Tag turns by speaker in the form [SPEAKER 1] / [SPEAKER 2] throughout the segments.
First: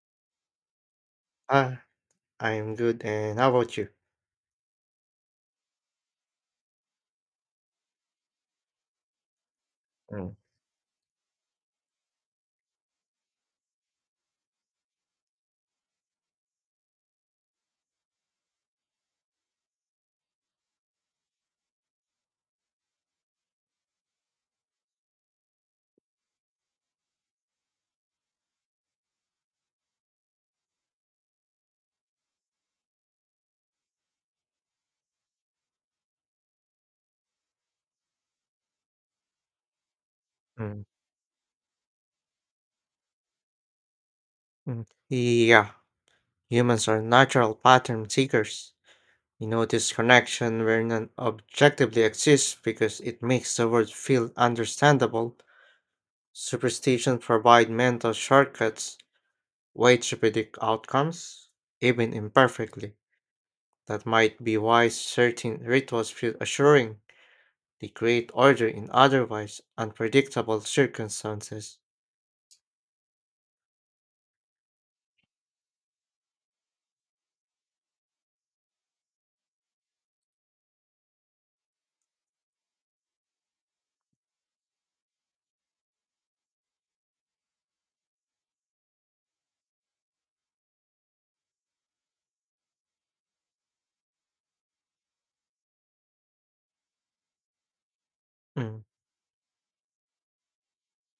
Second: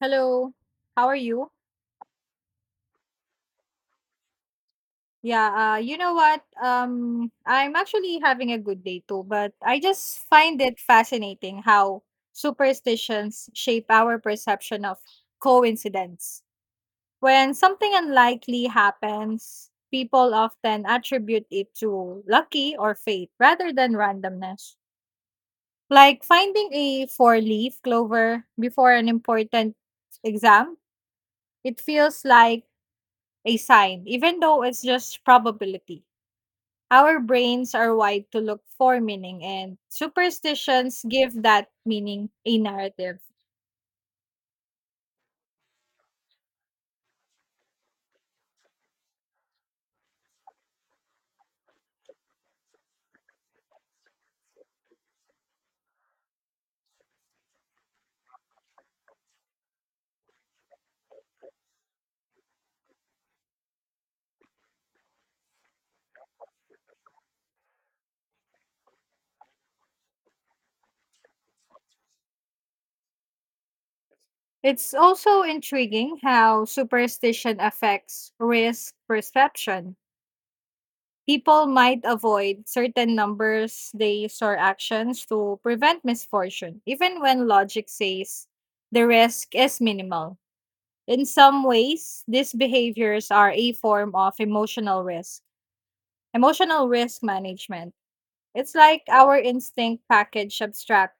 [SPEAKER 1] Hello. How are you?
[SPEAKER 2] Ah, I'm good, and how about you?
[SPEAKER 1] Yeah, you know what? I'm actually having a good day too, but I just
[SPEAKER 2] Mm.
[SPEAKER 1] find it fascinating how superstitions shape our perception of coincidence. When something unlikely happens, people often attribute it to lucky or fate rather than randomness. Like finding a four leaf clover before an important exam, it feels like a sign, even though it's just probability. Our brains are wired to look for meaning, and
[SPEAKER 2] Mm,
[SPEAKER 1] superstitions give that meaning a narrative.
[SPEAKER 2] mm. Yeah, humans are natural pattern seekers. You notice connection where none objectively exists because it makes the world feel understandable. Superstition provide mental shortcuts, way to predict outcomes, even imperfectly. That might be why certain rituals feel assuring. They create order in otherwise unpredictable circumstances.
[SPEAKER 1] It's also intriguing how superstition affects risk perception. People might avoid certain numbers, days, or actions to prevent misfortune, even when logic says the risk is minimal. In some ways, these behaviors are a form of emotional risk. Emotional risk management. It's
[SPEAKER 2] Mm,
[SPEAKER 1] like our instinct package abstract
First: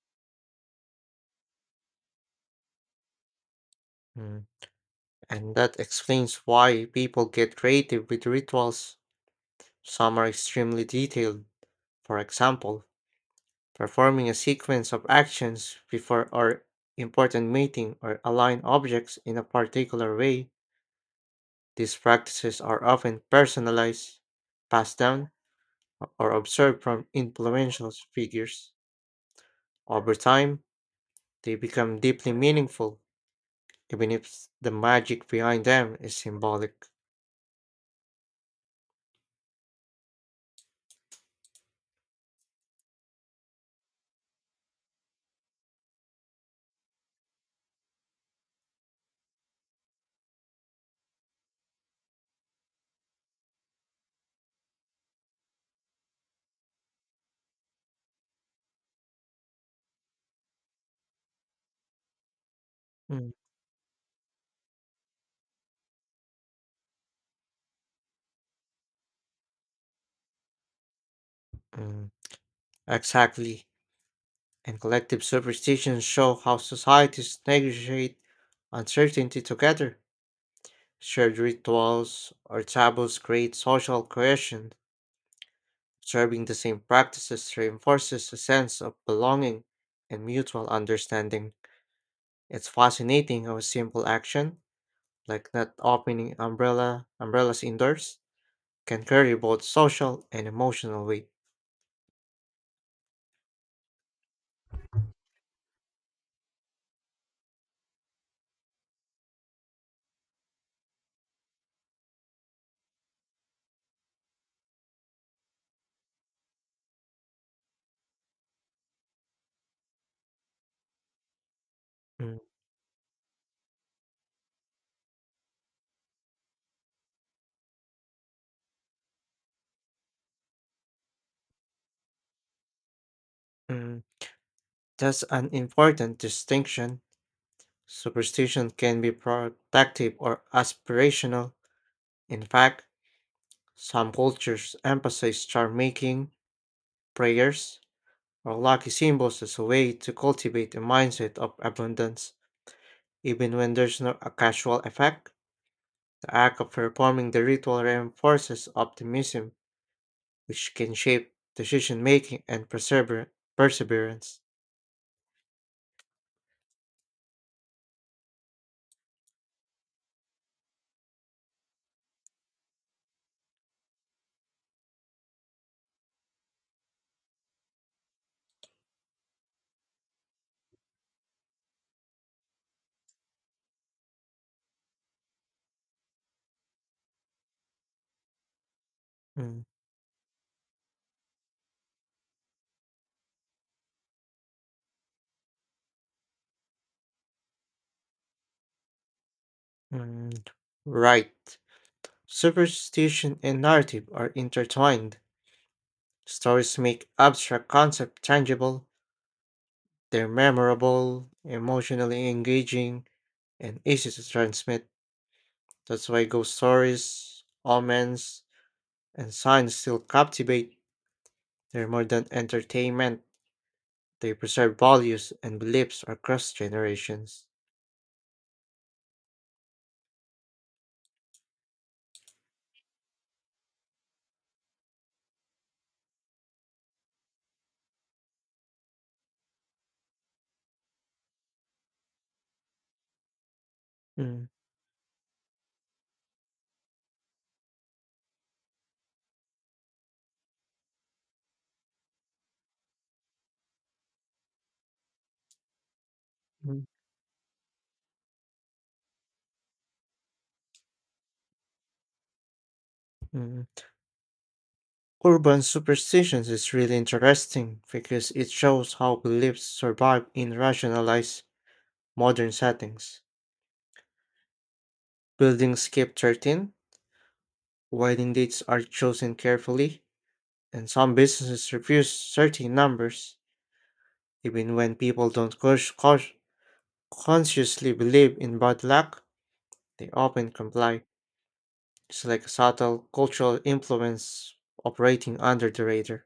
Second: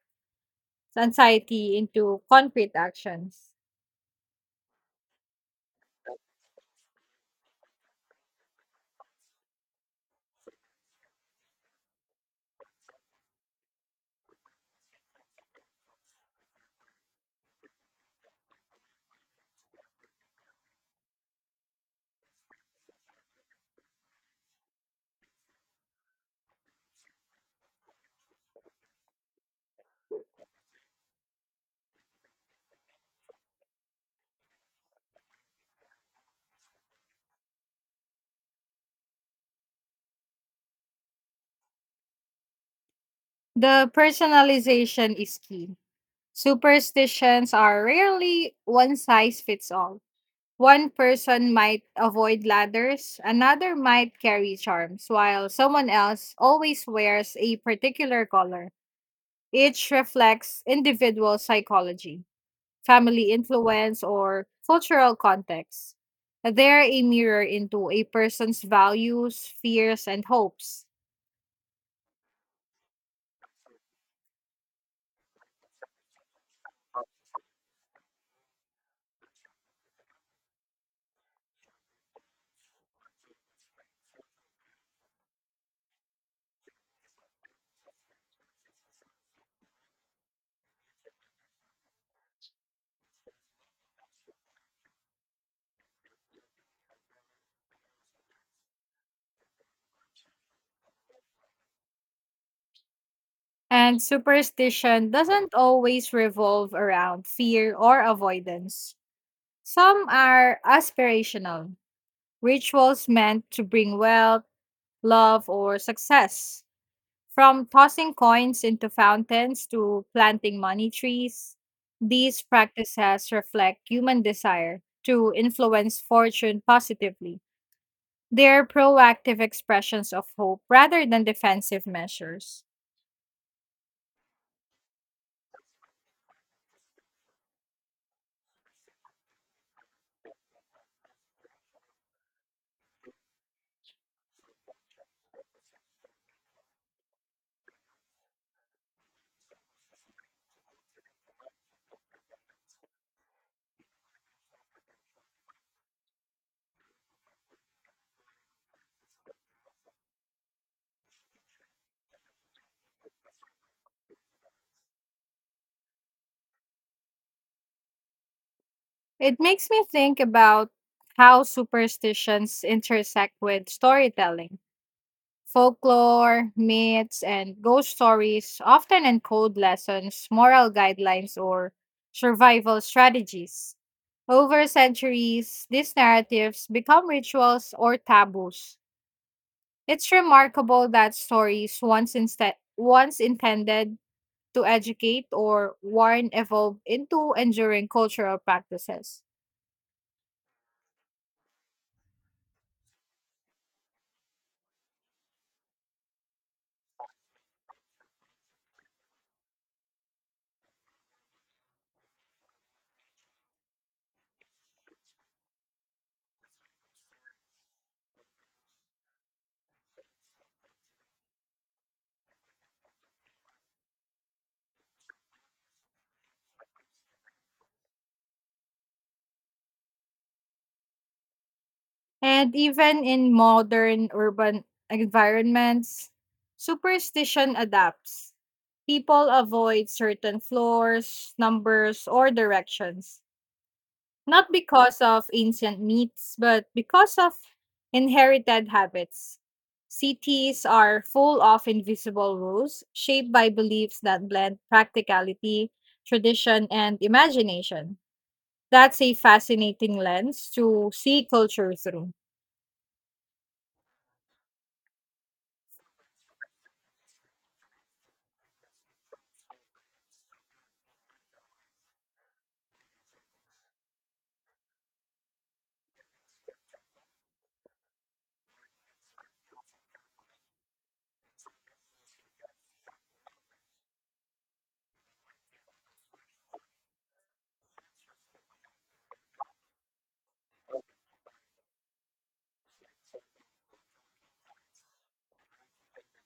[SPEAKER 1] anxiety into concrete actions.
[SPEAKER 2] mm. And that explains why people get creative with rituals. Some are extremely detailed, for example, performing a sequence of actions before or important meeting or align objects in a particular way. These practices are often personalized, passed down, or observed from influential figures. Over time, they become deeply meaningful, even if the magic behind them is symbolic.
[SPEAKER 1] The personalization is key. Superstitions are rarely one size fits all. One person might avoid ladders, another might carry charms, while someone else always wears a particular color. Each reflects individual psychology, family
[SPEAKER 2] Mm,
[SPEAKER 1] influence, or cultural context. They're a mirror into a person's values, fears, and hopes.
[SPEAKER 2] mm. Exactly. And collective superstitions show how societies negotiate uncertainty together. Shared rituals or taboos create social cohesion. Observing the same practices reinforces a sense of belonging and mutual understanding. It's fascinating how a simple action, like not opening umbrellas indoors, can carry both social and emotional weight.
[SPEAKER 1] And superstition doesn't always revolve around fear or avoidance. Some are aspirational, rituals meant to bring wealth, love, or success. From tossing coins into fountains to planting money trees,
[SPEAKER 2] Mm,
[SPEAKER 1] these practices reflect human desire to influence fortune positively. They are proactive expressions of hope rather than defensive measures.
[SPEAKER 2] mm. That's an important distinction. Superstition can be protective or aspirational. In fact, some cultures emphasize star making, prayers, or lucky symbols as a way to cultivate a mindset of abundance. Even when there's no a casual effect, the act of performing the ritual reinforces optimism, which can shape decision making and perseverance.
[SPEAKER 1] It makes me think about how superstitions intersect with storytelling. Folklore, myths, and ghost stories often encode lessons, moral guidelines, or survival strategies. Over centuries, these narratives become rituals or taboos.
[SPEAKER 2] Mm,
[SPEAKER 1] It's remarkable that stories once, once intended to educate or warn evolve into enduring cultural practices.
[SPEAKER 2] mm. Right. Superstition and narrative are intertwined. Stories make abstract concepts tangible, they're memorable, emotionally engaging, and easy to transmit. That's why ghost stories, omens, and signs still captivate. They're more than entertainment, they preserve values and beliefs across generations.
[SPEAKER 1] And even in modern urban environments, superstition adapts. People avoid certain floors, numbers, or directions, not
[SPEAKER 2] Mm,
[SPEAKER 1] because of ancient myths, but because of inherited habits. Cities are full of invisible rules shaped by beliefs that blend practicality, tradition,
[SPEAKER 2] mm,
[SPEAKER 1] and imagination. That's a fascinating lens to see culture through.
[SPEAKER 2] mm. Urban superstitions is really interesting because it shows how beliefs survive in rationalized modern settings. Building skip 13. Wedding dates are chosen carefully, and some businesses refuse certain numbers. Even when people don't consciously believe in bad luck, they often comply. It's like a subtle cultural influence operating under the radar.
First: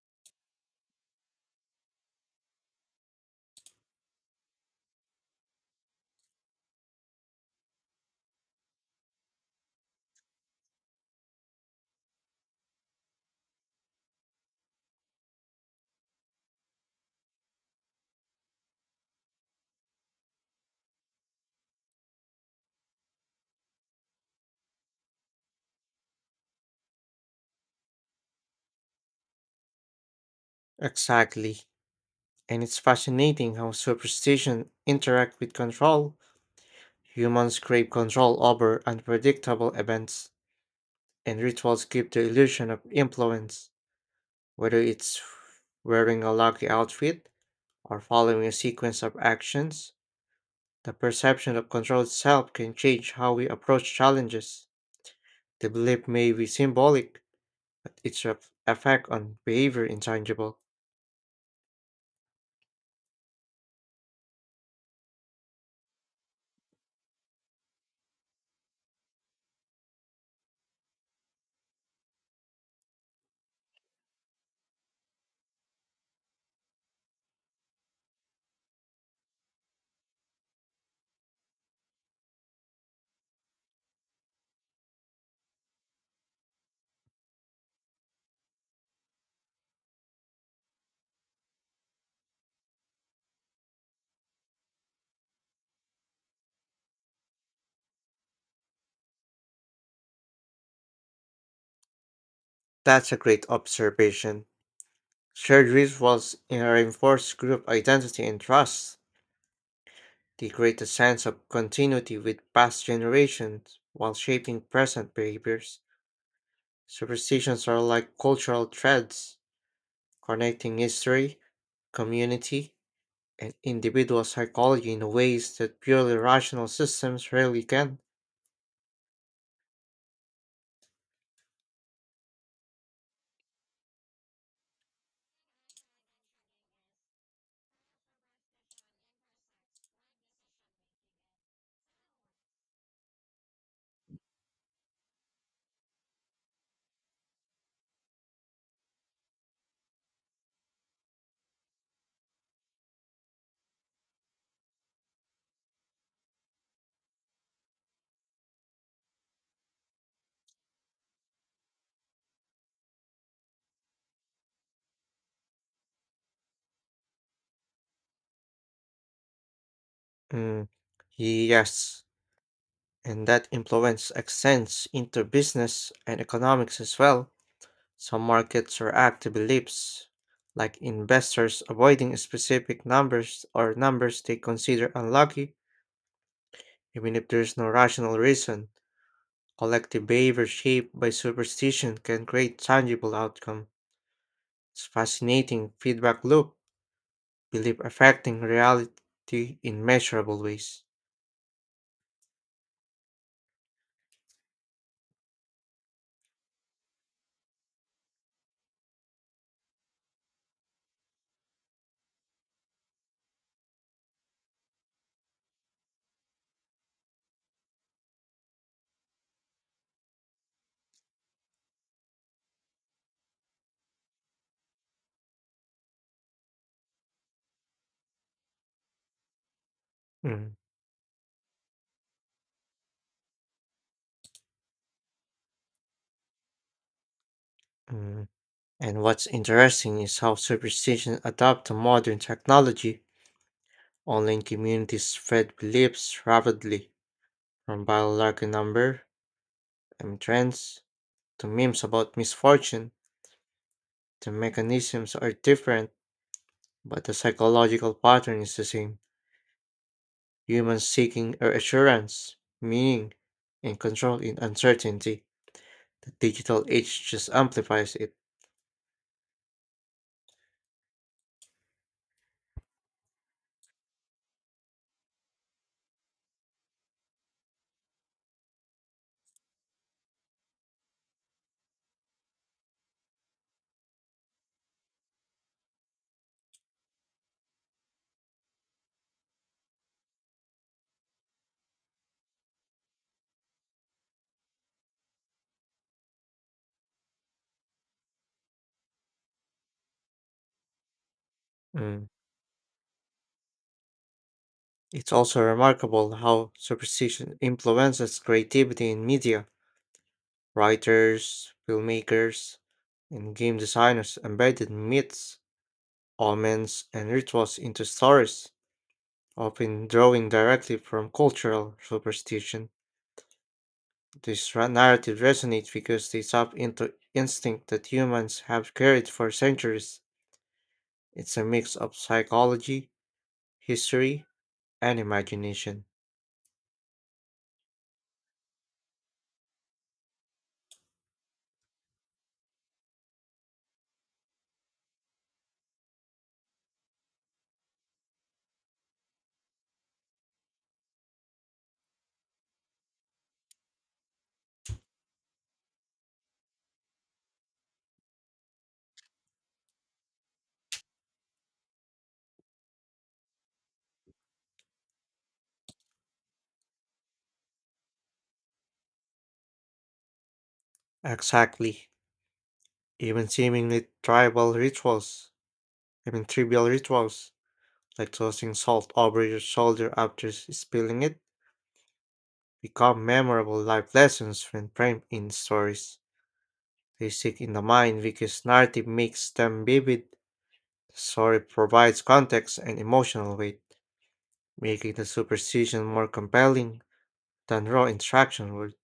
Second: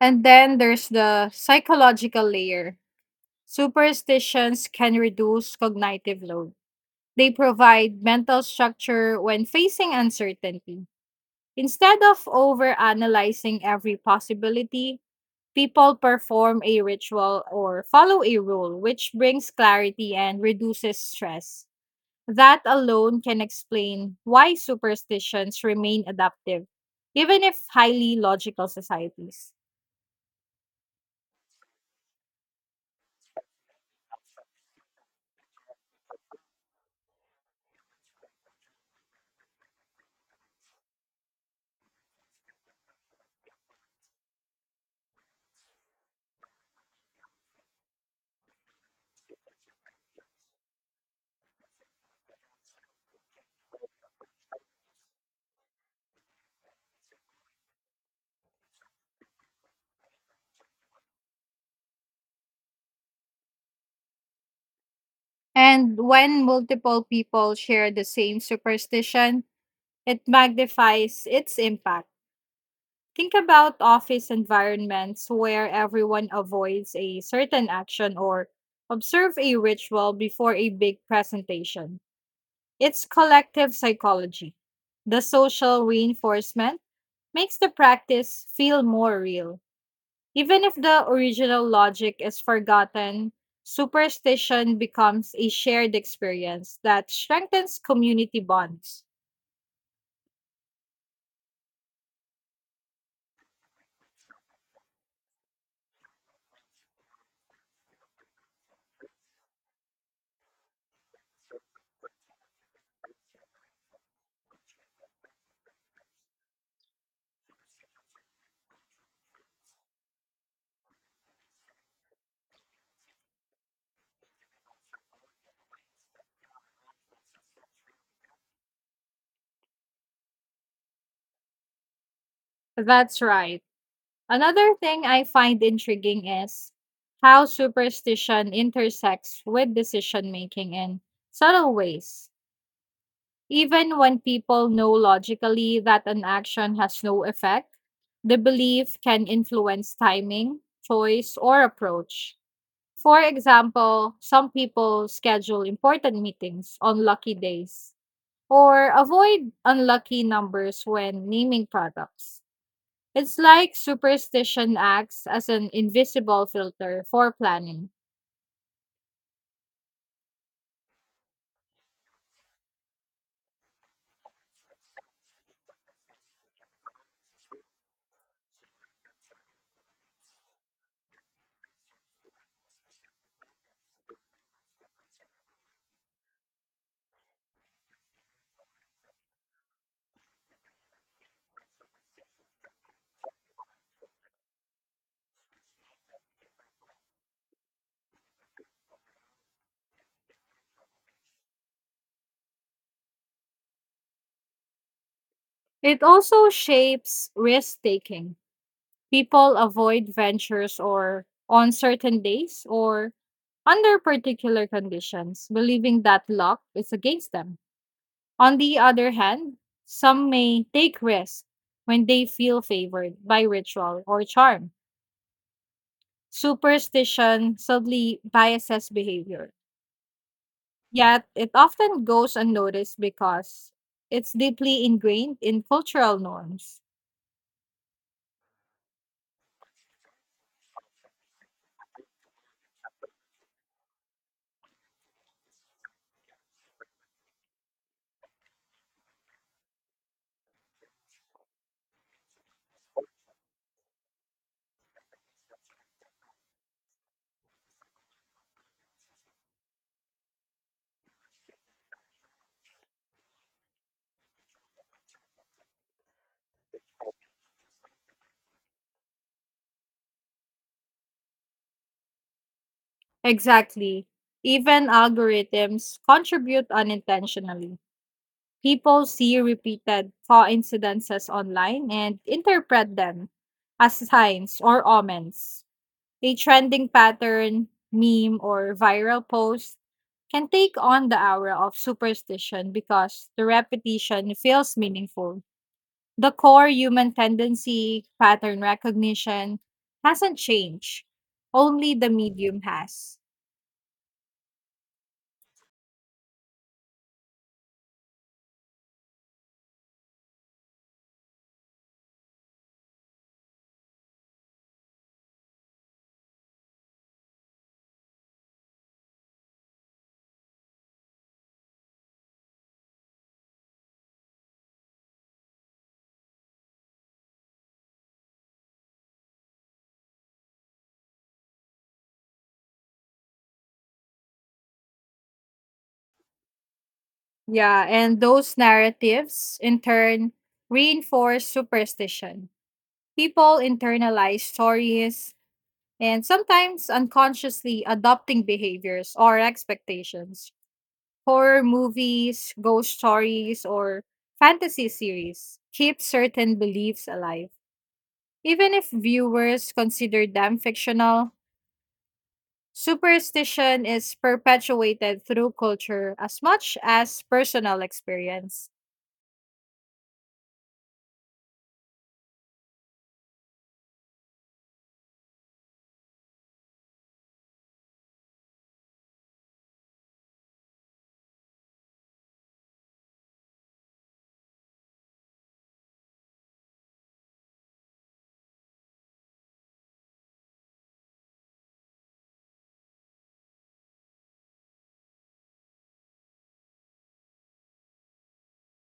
[SPEAKER 1] And then there's the psychological layer. Superstitions can reduce cognitive load. They provide mental structure when facing uncertainty. Instead of overanalyzing every possibility, people perform a ritual or follow a rule, which brings clarity and reduces stress. That alone can explain why superstitions remain adaptive, even if highly logical societies.
[SPEAKER 2] Exactly. And it's fascinating how superstition interact with control. Humans crave control over unpredictable events, and rituals give the illusion of influence. Whether it's wearing a lucky outfit, or following a sequence of actions, the perception of controlled self can change how we approach challenges. The belief may be symbolic, but its effect on behavior intangible.
[SPEAKER 1] And when multiple people share the same superstition, it magnifies its impact. Think about office environments where everyone avoids a certain action or observe a ritual before a big presentation. It's collective psychology. The social reinforcement makes the practice feel more real. Even if the original logic is forgotten, superstition becomes a shared experience that strengthens community bonds.
[SPEAKER 2] That's a great observation. Shared rituals in a reinforced group identity and trust. They create a sense of continuity with past generations while shaping present behaviors. Superstitions are like cultural threads connecting history, community, and individual psychology in ways that purely rational systems rarely can.
[SPEAKER 1] That's right. Another thing I find intriguing is how superstition intersects with decision making in subtle ways. Even when people know logically that an action has no effect, the belief can influence timing, choice, or approach. For example, some people schedule important meetings on lucky days or avoid unlucky numbers when naming products. It's like superstition acts as an invisible filter for planning.
[SPEAKER 2] Mm, yes, and that influence extends into business and economics as well. Some markets react to beliefs, like investors avoiding specific numbers or numbers they consider unlucky, even if there's no rational reason. Collective behavior shaped by superstition can create tangible outcome. It's fascinating feedback loop belief affecting reality in measurable ways.
[SPEAKER 1] It also shapes risk taking. People avoid ventures or on certain days or under particular conditions, believing that luck is against them. On the other hand, some may take risks when they feel favored by ritual or charm. Superstition subtly biases behavior,
[SPEAKER 2] Mm,
[SPEAKER 1] yet it often goes unnoticed because it's deeply ingrained in cultural norms.
[SPEAKER 2] mm. And what's interesting is how superstition adapt to modern technology. Online communities spread beliefs rapidly, from biological number and trends to memes about misfortune. The mechanisms are different, but the psychological pattern is the same. Humans seeking assurance, meaning, and control in uncertainty. The digital age just amplifies it.
[SPEAKER 1] Exactly. Even algorithms contribute unintentionally. People see repeated coincidences online and interpret them as signs or omens. A trending pattern, meme, or viral post can take on the aura of superstition because the repetition feels meaningful. The core human tendency, pattern recognition, hasn't changed. Only
[SPEAKER 2] Mm.
[SPEAKER 1] the medium has.
[SPEAKER 2] It's also remarkable how superstition influences creativity in media. Writers, filmmakers, and game designers embedded myths, omens, and rituals into stories, often drawing directly from cultural superstition. These narratives resonate because they tap into instinct that humans have carried for centuries. It's a mix of psychology, history, and imagination.
[SPEAKER 1] Yeah, and those narratives, in turn, reinforce superstition. People internalize stories and sometimes unconsciously adopting behaviors or expectations horror movies, ghost stories, or fantasy series keep certain beliefs alive. Even if viewers consider them fictional, superstition is perpetuated through culture as much as personal experience.
[SPEAKER 2] Exactly. Even seemingly tribal rituals, I mean trivial rituals, like tossing salt over your shoulder after spilling it, become memorable life lessons when framed in stories. They stick in the mind because narrative makes them vivid. The story provides context and emotional weight, making the superstition more compelling than raw instruction would.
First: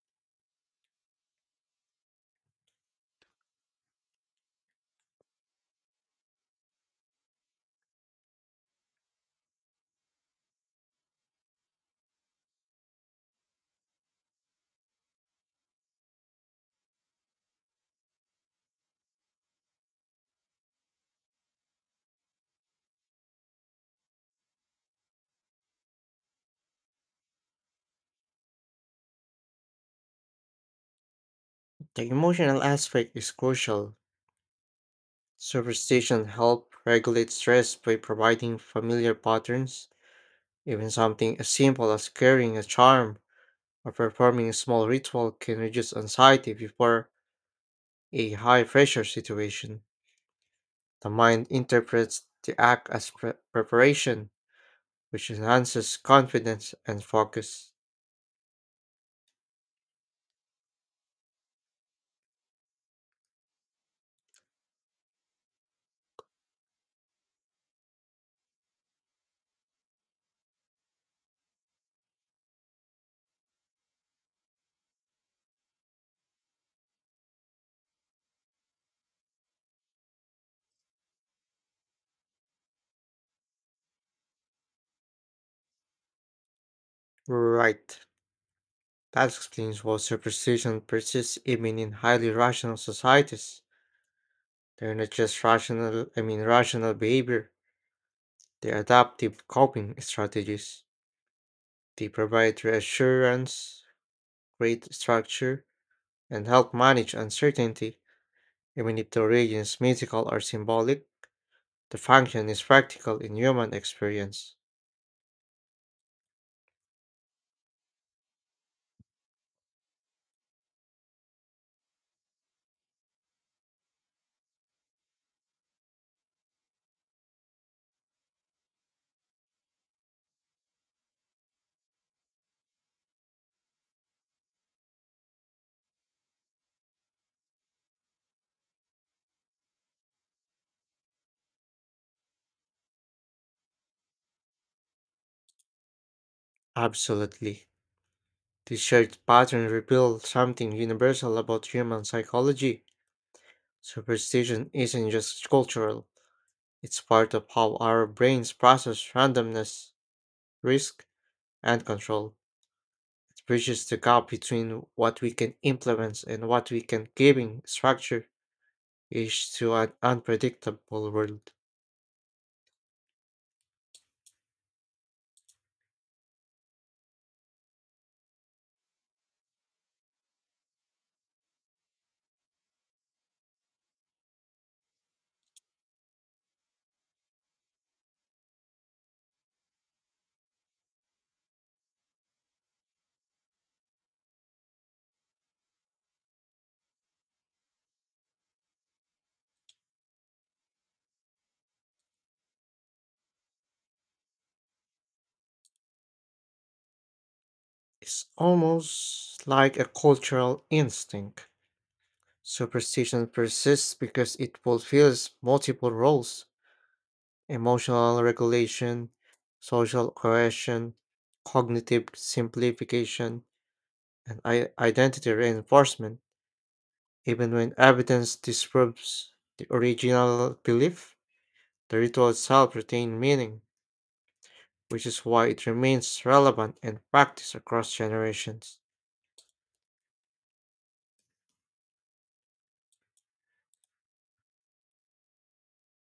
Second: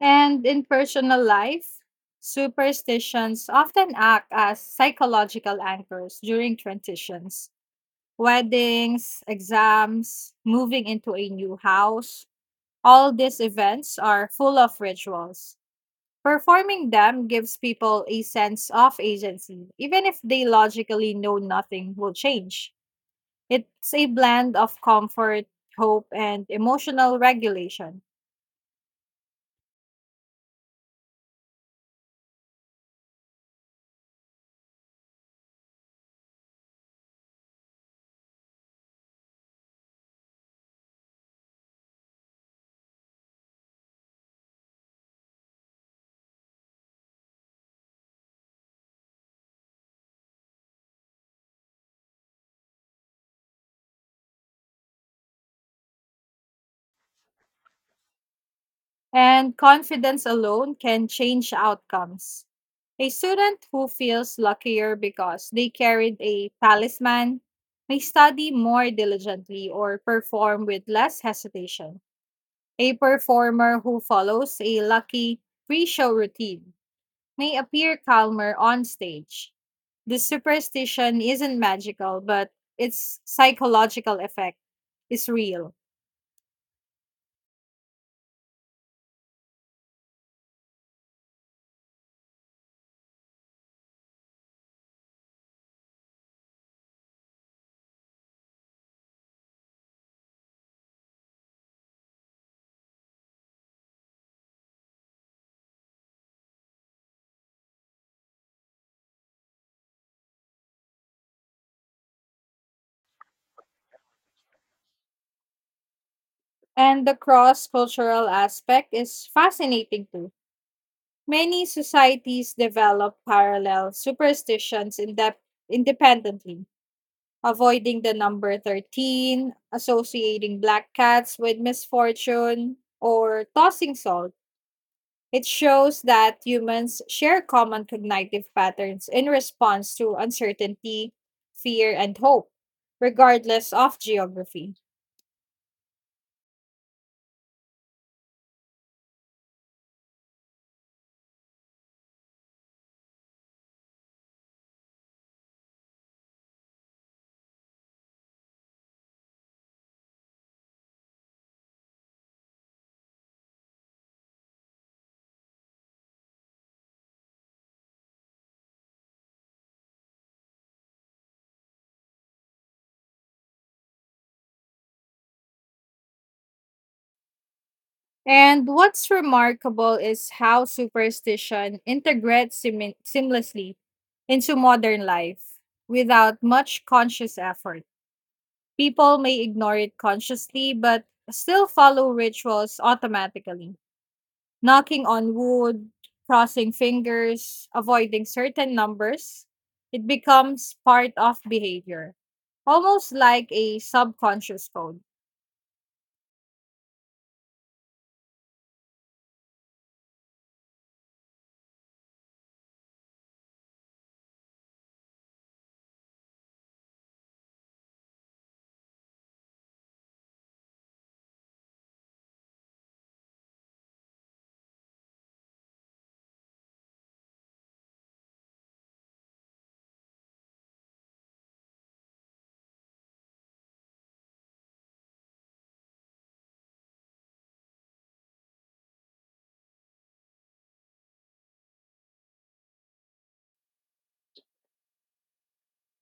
[SPEAKER 1] And in personal life, superstitions often act as psychological anchors during transitions, weddings, exams, moving into a new house. All these events are full of rituals. Performing them gives people a sense of agency, even if they logically know nothing will change. It's a blend of comfort, hope, and emotional regulation.
[SPEAKER 2] The emotional aspect is crucial. Superstition help regulate stress by providing familiar patterns. Even something as simple as carrying a charm or performing a small ritual can reduce anxiety before a high pressure situation. The mind interprets the act as preparation, which enhances confidence and focus.
[SPEAKER 1] And confidence alone can change outcomes. A student who feels luckier because they carried a talisman may study more diligently or perform with less hesitation. A performer who follows a lucky pre show routine may appear calmer on stage. This superstition isn't magical, but its psychological effect is real.
[SPEAKER 2] Right. That explains why superstition persists even in highly rational societies. They're not just rational, I mean, rational behavior, they're adaptive coping strategies. They provide reassurance, create structure, and help manage uncertainty. Even if the origin is mythical or symbolic, the function is practical in human experience.
[SPEAKER 1] And the cross cultural aspect is fascinating too. Many societies develop parallel superstitions independently, avoiding the number 13, associating black cats with misfortune, or tossing salt. It shows that humans share common cognitive patterns in response to uncertainty, fear, and hope, regardless of geography.
[SPEAKER 2] Absolutely. These shared patterns reveal something universal about human psychology. Superstition isn't just cultural, it's part of how our brains process randomness, risk, and control. It bridges the gap between what we can influence and what we can giving structure is to an unpredictable world.
[SPEAKER 1] And what's remarkable is how superstition integrates seamlessly into modern life without much conscious effort. People may ignore it consciously, but still follow rituals automatically. Knocking on wood, crossing fingers, avoiding certain numbers, it becomes part of behavior, almost like a subconscious code.
[SPEAKER 2] It's almost like a cultural instinct. Superstition persists because it fulfills multiple roles emotional regulation, social coercion, cognitive simplification, and identity reinforcement. Even when evidence disproves the original belief, the ritual itself retains meaning, which is why it remains relevant and practiced across generations.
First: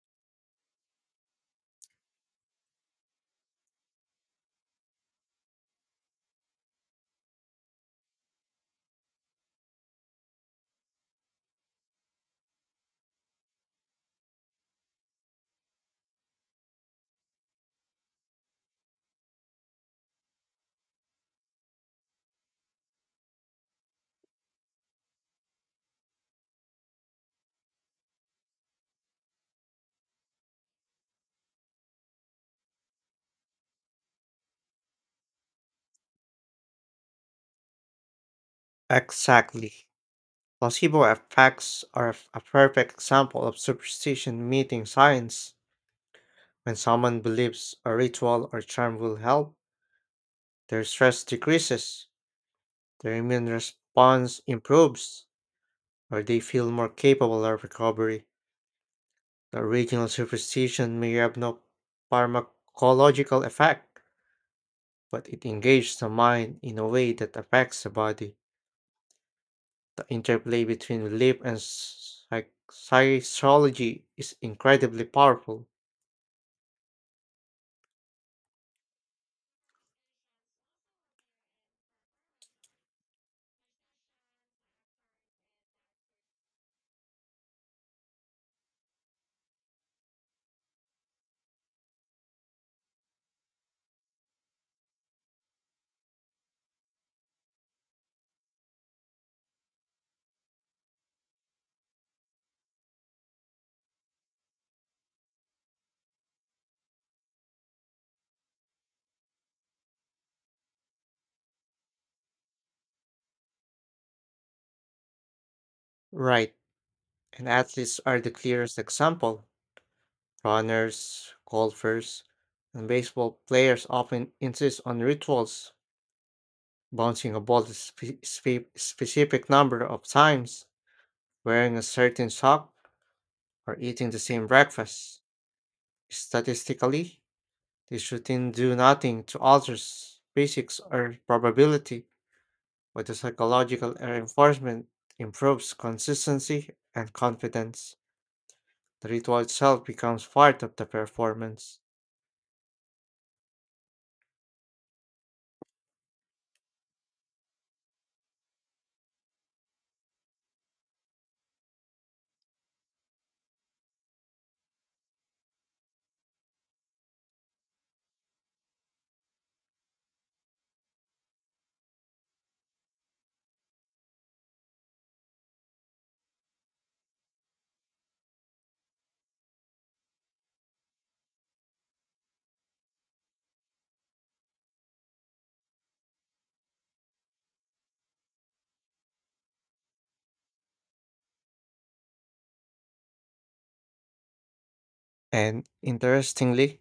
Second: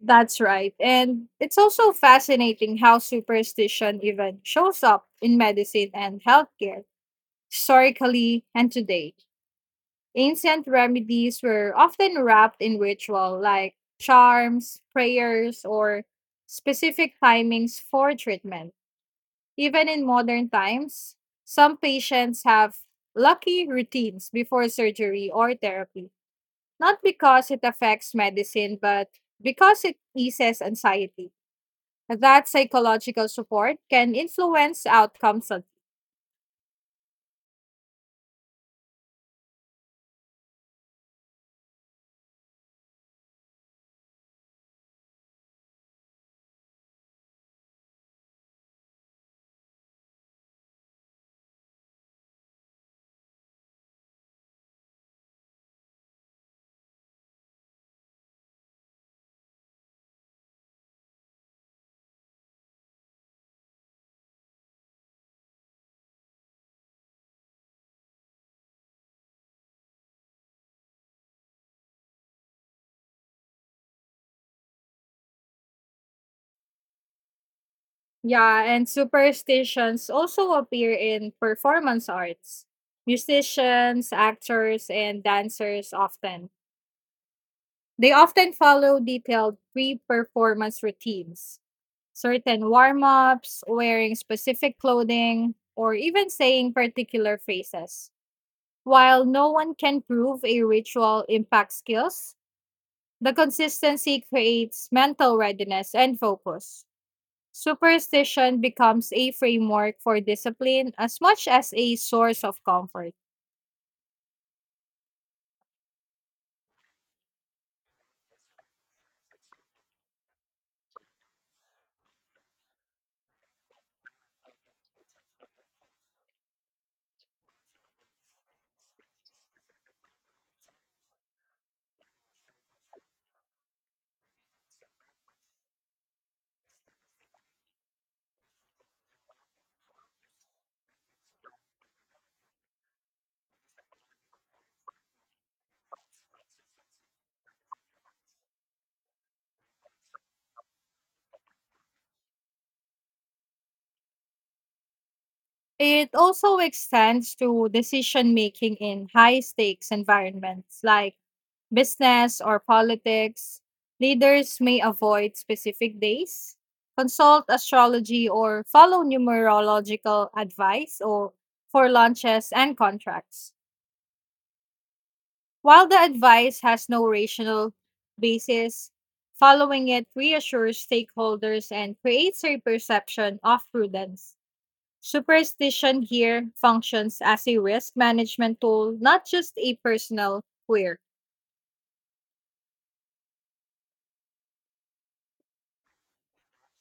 [SPEAKER 1] That's right. And it's also fascinating how superstition even shows up in medicine and healthcare, historically and today. Ancient remedies were often wrapped in ritual, like charms, prayers, or specific timings for treatment. Even in modern times, some patients have lucky routines before surgery or therapy, not because it affects medicine, but because it eases anxiety. That psychological support can influence outcomes.
[SPEAKER 2] Exactly. Placebo effects are a perfect example of superstition meeting science. When someone believes a ritual or charm will help, their stress decreases, their immune response improves, or they feel more capable of recovery. The original superstition may have no pharmacological effect, but it engages the mind in a way that affects the body. The interplay between belief and psychology is incredibly powerful.
[SPEAKER 1] Yeah, and superstitions also appear in performance arts. Musicians, actors, and dancers often. They often follow detailed pre performance routines, certain warm ups, wearing specific clothing, or even saying particular phrases. While no one can prove a ritual impacts skills, the consistency creates mental readiness and focus. Superstition becomes a framework for discipline as much as a source of comfort.
[SPEAKER 2] Right. And athletes are the clearest example. Runners, golfers, and baseball players often insist on rituals, bouncing a ball a specific number of times, wearing a certain sock, or eating the same breakfast. Statistically, these routines do nothing to alter physics or probability, but the psychological reinforcement improves consistency and confidence. The ritual itself becomes part of the performance.
[SPEAKER 1] It also extends to decision making in high stakes environments like business, or politics, leaders may avoid specific days, consult astrology, or follow numerological advice or for launches and contracts. While the advice has no rational basis, following it reassures stakeholders and creates a perception of prudence. Superstition here functions as a risk management tool, not just a personal quirk.
[SPEAKER 2] And interestingly,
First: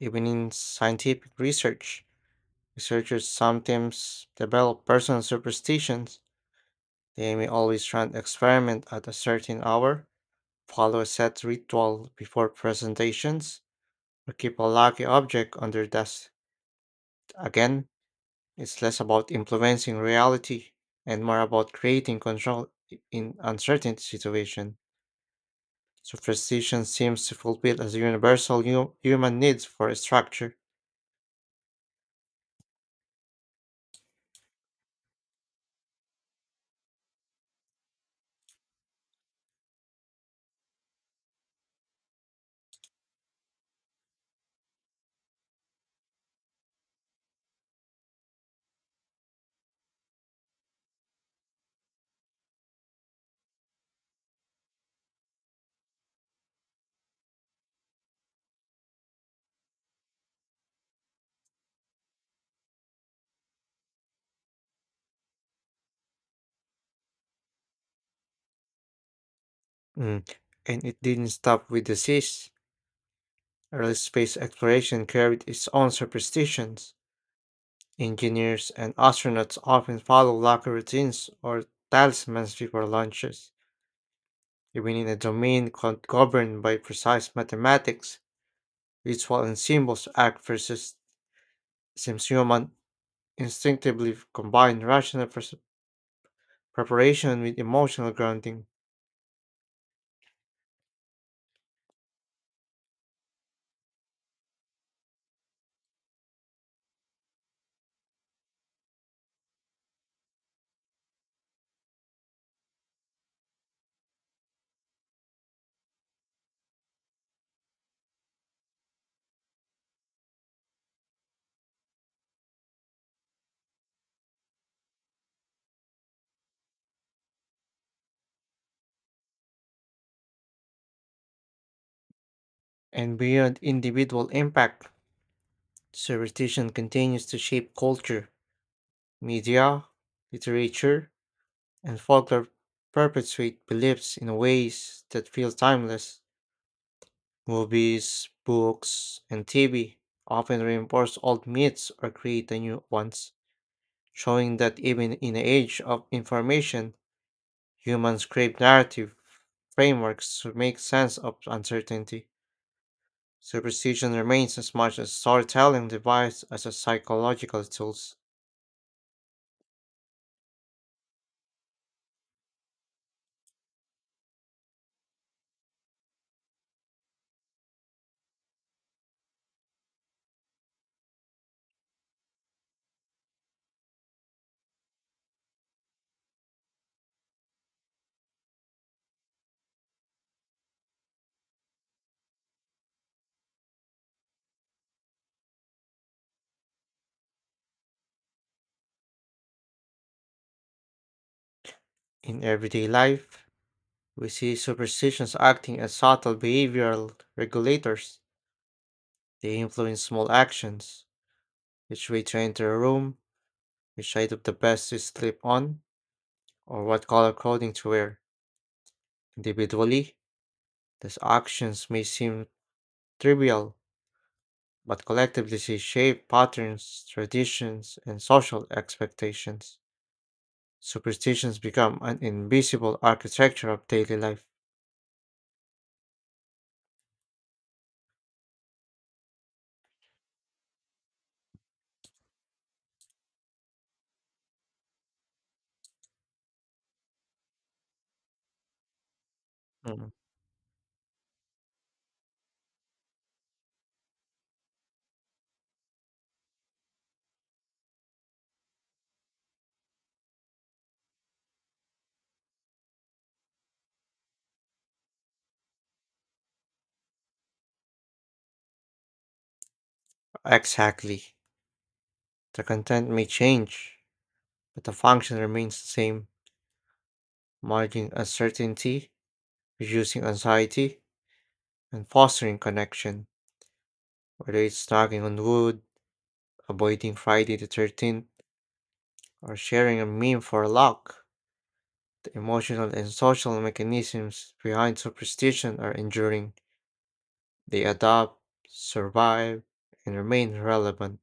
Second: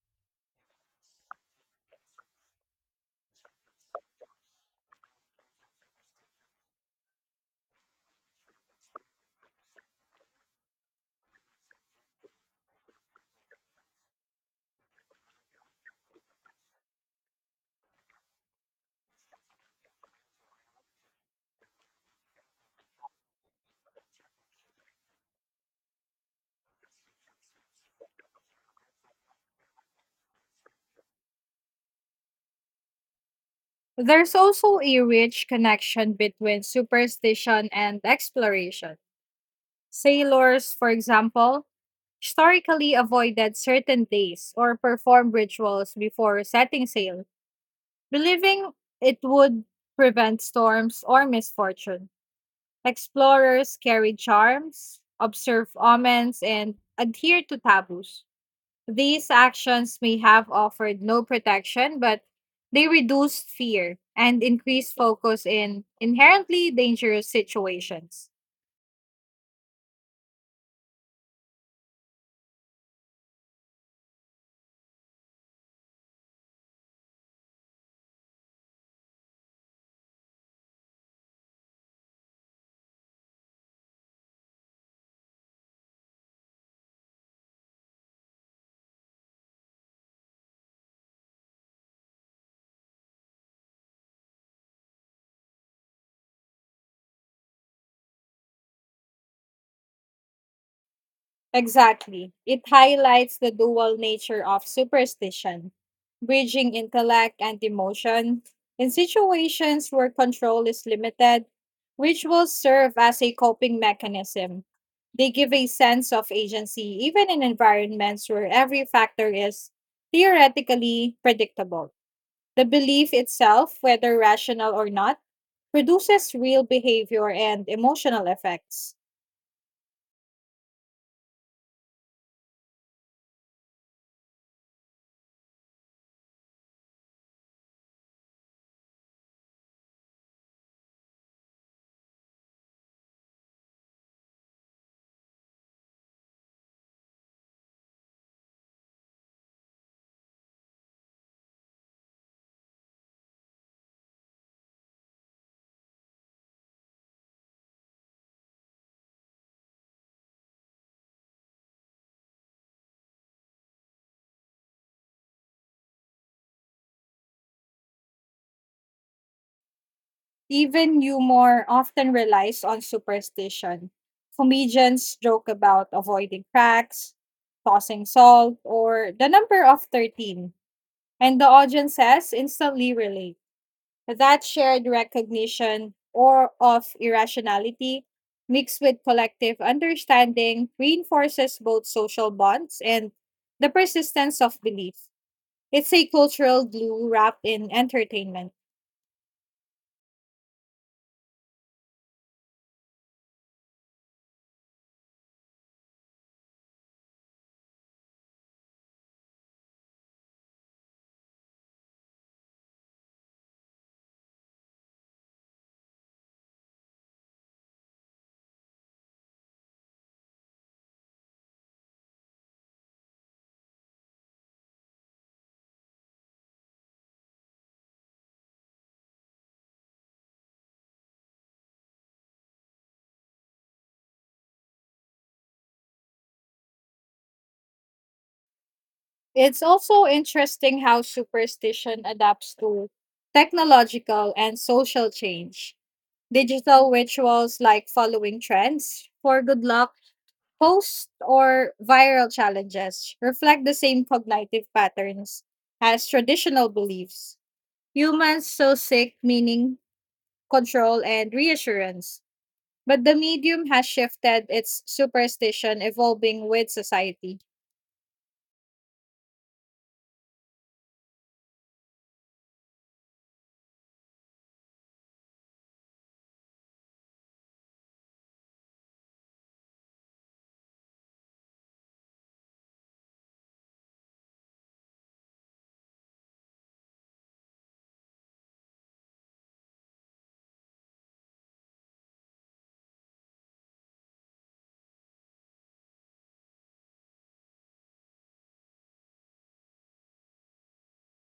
[SPEAKER 2] even in scientific research, researchers sometimes develop personal superstitions. They may always run experiment at a certain hour, follow a set ritual before presentations, or keep a lucky object on their desk. Again, it's less about influencing reality and more about creating control in uncertain situation. Superstition seems to fulfill as a universal human needs for structure.
[SPEAKER 1] There's also a rich connection between superstition and exploration. Sailors, for example, historically avoided certain days or performed rituals before setting sail, believing it would prevent storms or misfortune. Explorers carried charms, observe omens, and adhere to taboos. These actions may have offered no protection, but they reduced fear and increased focus in inherently dangerous situations.
[SPEAKER 2] Mm. And it didn't stop with the seas. Early space exploration carried its own superstitions. Engineers and astronauts often follow local routines or talismans before launches, even in a domain governed by precise mathematics. Ritual and symbols act versus seems human instinctively combine rational preparation with emotional grounding.
[SPEAKER 1] Exactly. It highlights the dual nature of superstition, bridging intellect and emotion. In situations where control is limited, rituals serve as a coping mechanism. They give a sense of agency even in environments where every factor is theoretically predictable. The belief itself, whether rational or not, produces real behavior and emotional effects.
[SPEAKER 2] And beyond individual impact, superstition continues to shape culture. Media, literature, and folklore perpetuate beliefs in ways that feel timeless. Movies, books, and TV often reinforce old myths or create the new ones, showing that even in the age of information, humans crave narrative frameworks to make sense of uncertainty. Superstition remains as much a storytelling device as a psychological tool
[SPEAKER 1] Even humor often relies on superstition. Comedians joke about avoiding cracks, tossing salt, or the number of 13, and the audience says instantly relate. That shared recognition or of irrationality mixed with collective understanding reinforces both social bonds and the persistence of belief. It's a cultural glue wrapped in entertainment.
[SPEAKER 2] in everyday life. We see superstitions acting as subtle behavioral regulators. They influence small actions, which way to enter a room, which item the best to sleep on, or what color clothing to wear. Individually, these actions may seem trivial, but collectively they shape patterns, traditions, and social expectations. Superstitions become an invisible architecture of daily life.
[SPEAKER 1] It's also interesting how superstition adapts to technological and social change. Digital rituals like following trends for good luck,
[SPEAKER 2] Mm.
[SPEAKER 1] posts, or viral challenges reflect the same cognitive patterns as traditional beliefs. Humans so seek meaning, control, and reassurance. But the medium has shifted its superstition, evolving with society.
[SPEAKER 2] Exactly. The content may change, but the function remains the same. Managing uncertainty, reducing anxiety, and fostering connection. Whether it's knocking on wood, avoiding Friday the 13th, or sharing a meme for luck, the emotional and social mechanisms behind superstition are enduring. They adapt, survive, and remain relevant.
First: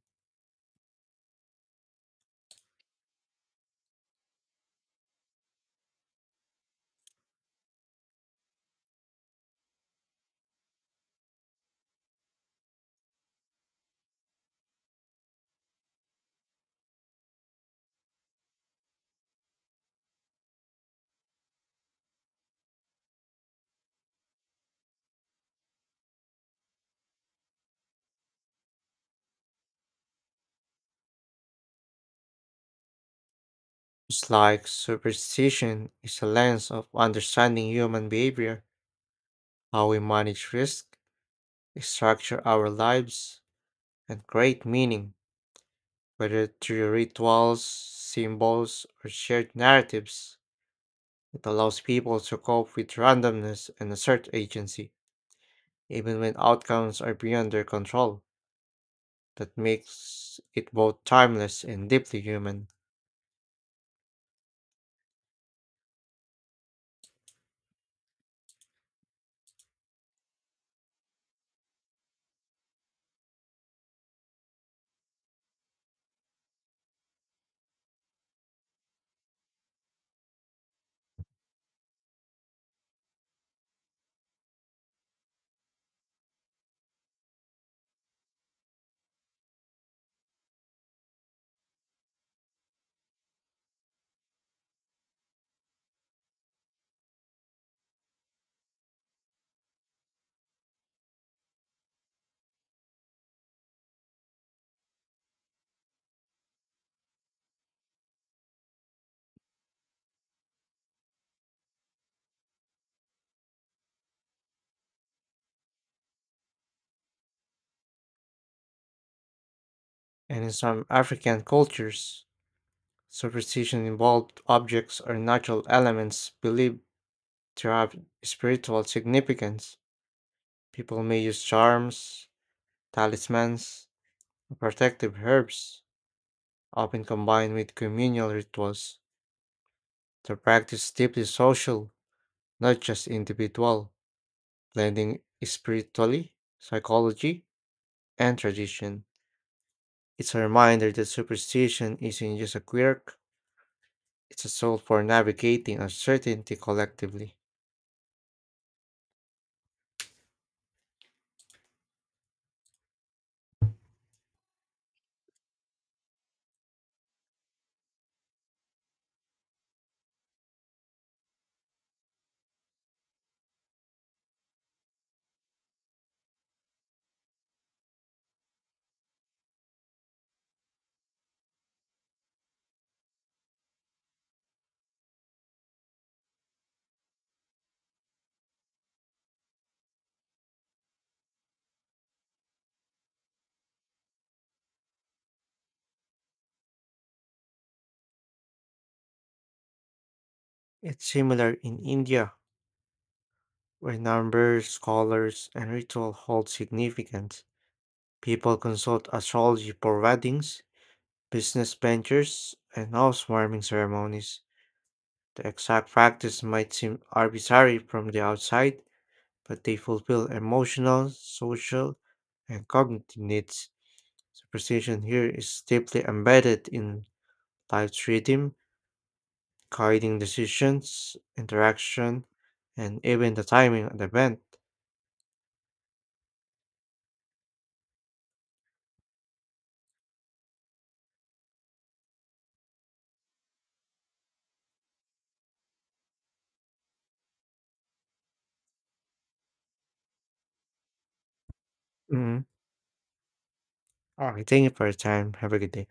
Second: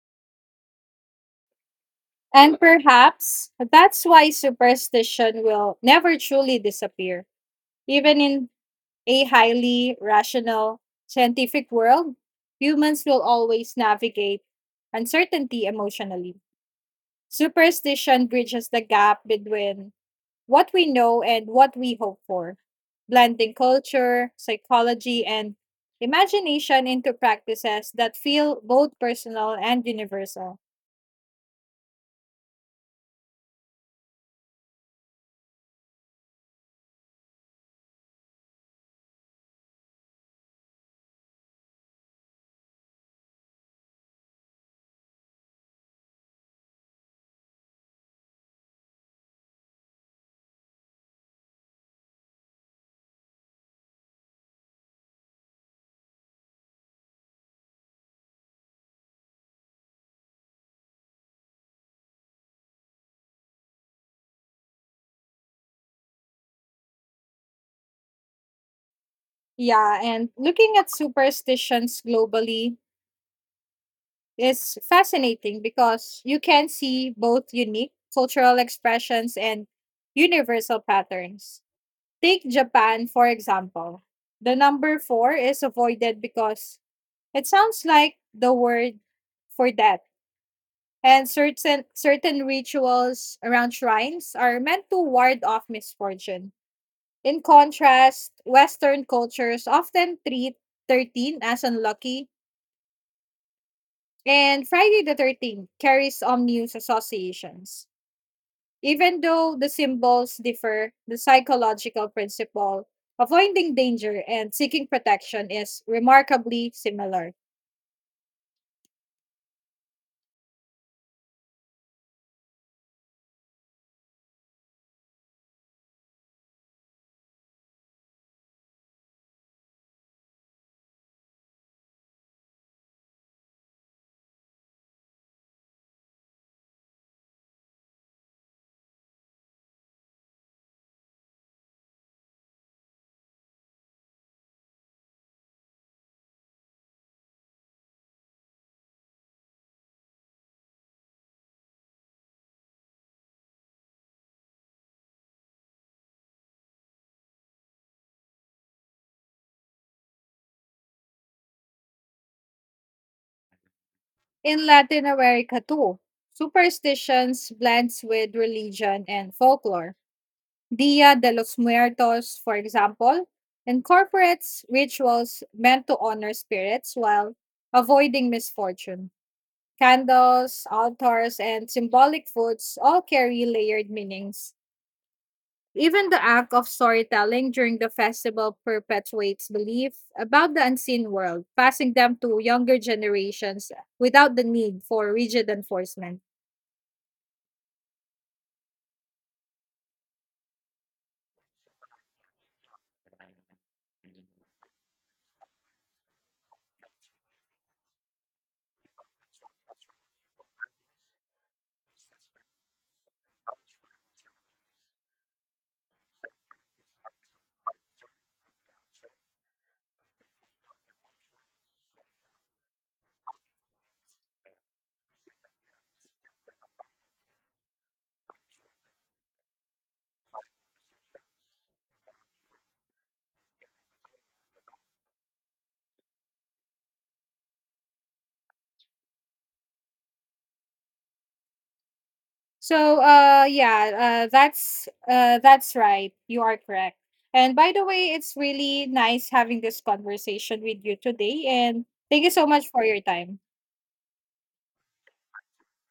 [SPEAKER 1] And perhaps that's why superstition will never truly disappear. Even in a highly rational scientific world, humans will always navigate uncertainty emotionally. Superstition bridges the gap between what we know and what we hope for, blending culture, psychology, and imagination into practices that feel both personal and universal.
[SPEAKER 2] It's like superstition is a lens of understanding human behavior, how we manage risk, structure our lives, and create meaning. Whether through rituals, symbols, or shared narratives, it allows people to cope with randomness and assert agency, even when outcomes are beyond their control. That makes it both timeless and deeply human.
[SPEAKER 1] Yeah, and looking at superstitions globally is fascinating because you can see both unique cultural expressions and universal patterns. Take Japan, for example. The number four is avoided because it sounds like the word for death. And certain certain rituals around shrines are meant to ward off misfortune. In contrast, Western cultures often treat 13 as unlucky. And Friday the 13th carries ominous associations. Even though the symbols differ, the psychological principle, avoiding danger and seeking protection, is remarkably similar.
[SPEAKER 2] And in some African cultures, superstition involved objects or natural elements believed to have spiritual significance. People may use charms, talismans, or protective herbs often combined with communal rituals. The practice deeply social, not just individual, blending spirituality, psychology, and tradition. It's a reminder that superstition isn't just a quirk, it's a tool for navigating uncertainty collectively.
[SPEAKER 1] In Latin America, too, superstitions blends with religion and folklore. Dia de los Muertos, for example, incorporates rituals meant to honor spirits while avoiding misfortune. Candles, altars, and symbolic foods all carry layered meanings. Even the act of storytelling during the festival perpetuates belief about the unseen world, passing them to younger generations without the need for rigid enforcement.
[SPEAKER 2] It's similar in India, where numbers, colors, and ritual hold significance. People consult astrology for weddings, business ventures, and housewarming ceremonies. The exact practice might seem arbitrary from the outside, but they fulfill emotional, social, and cognitive needs. Superstition here is deeply embedded in life's rhythm, guiding decisions, interaction, and even the timing of the event.
[SPEAKER 1] So, yeah, that's right. You are correct. And by the way, it's really nice having this conversation with you today. And thank you
[SPEAKER 2] Mm.
[SPEAKER 1] so much for your time.
[SPEAKER 2] All right, thank you for your time. Have a good day.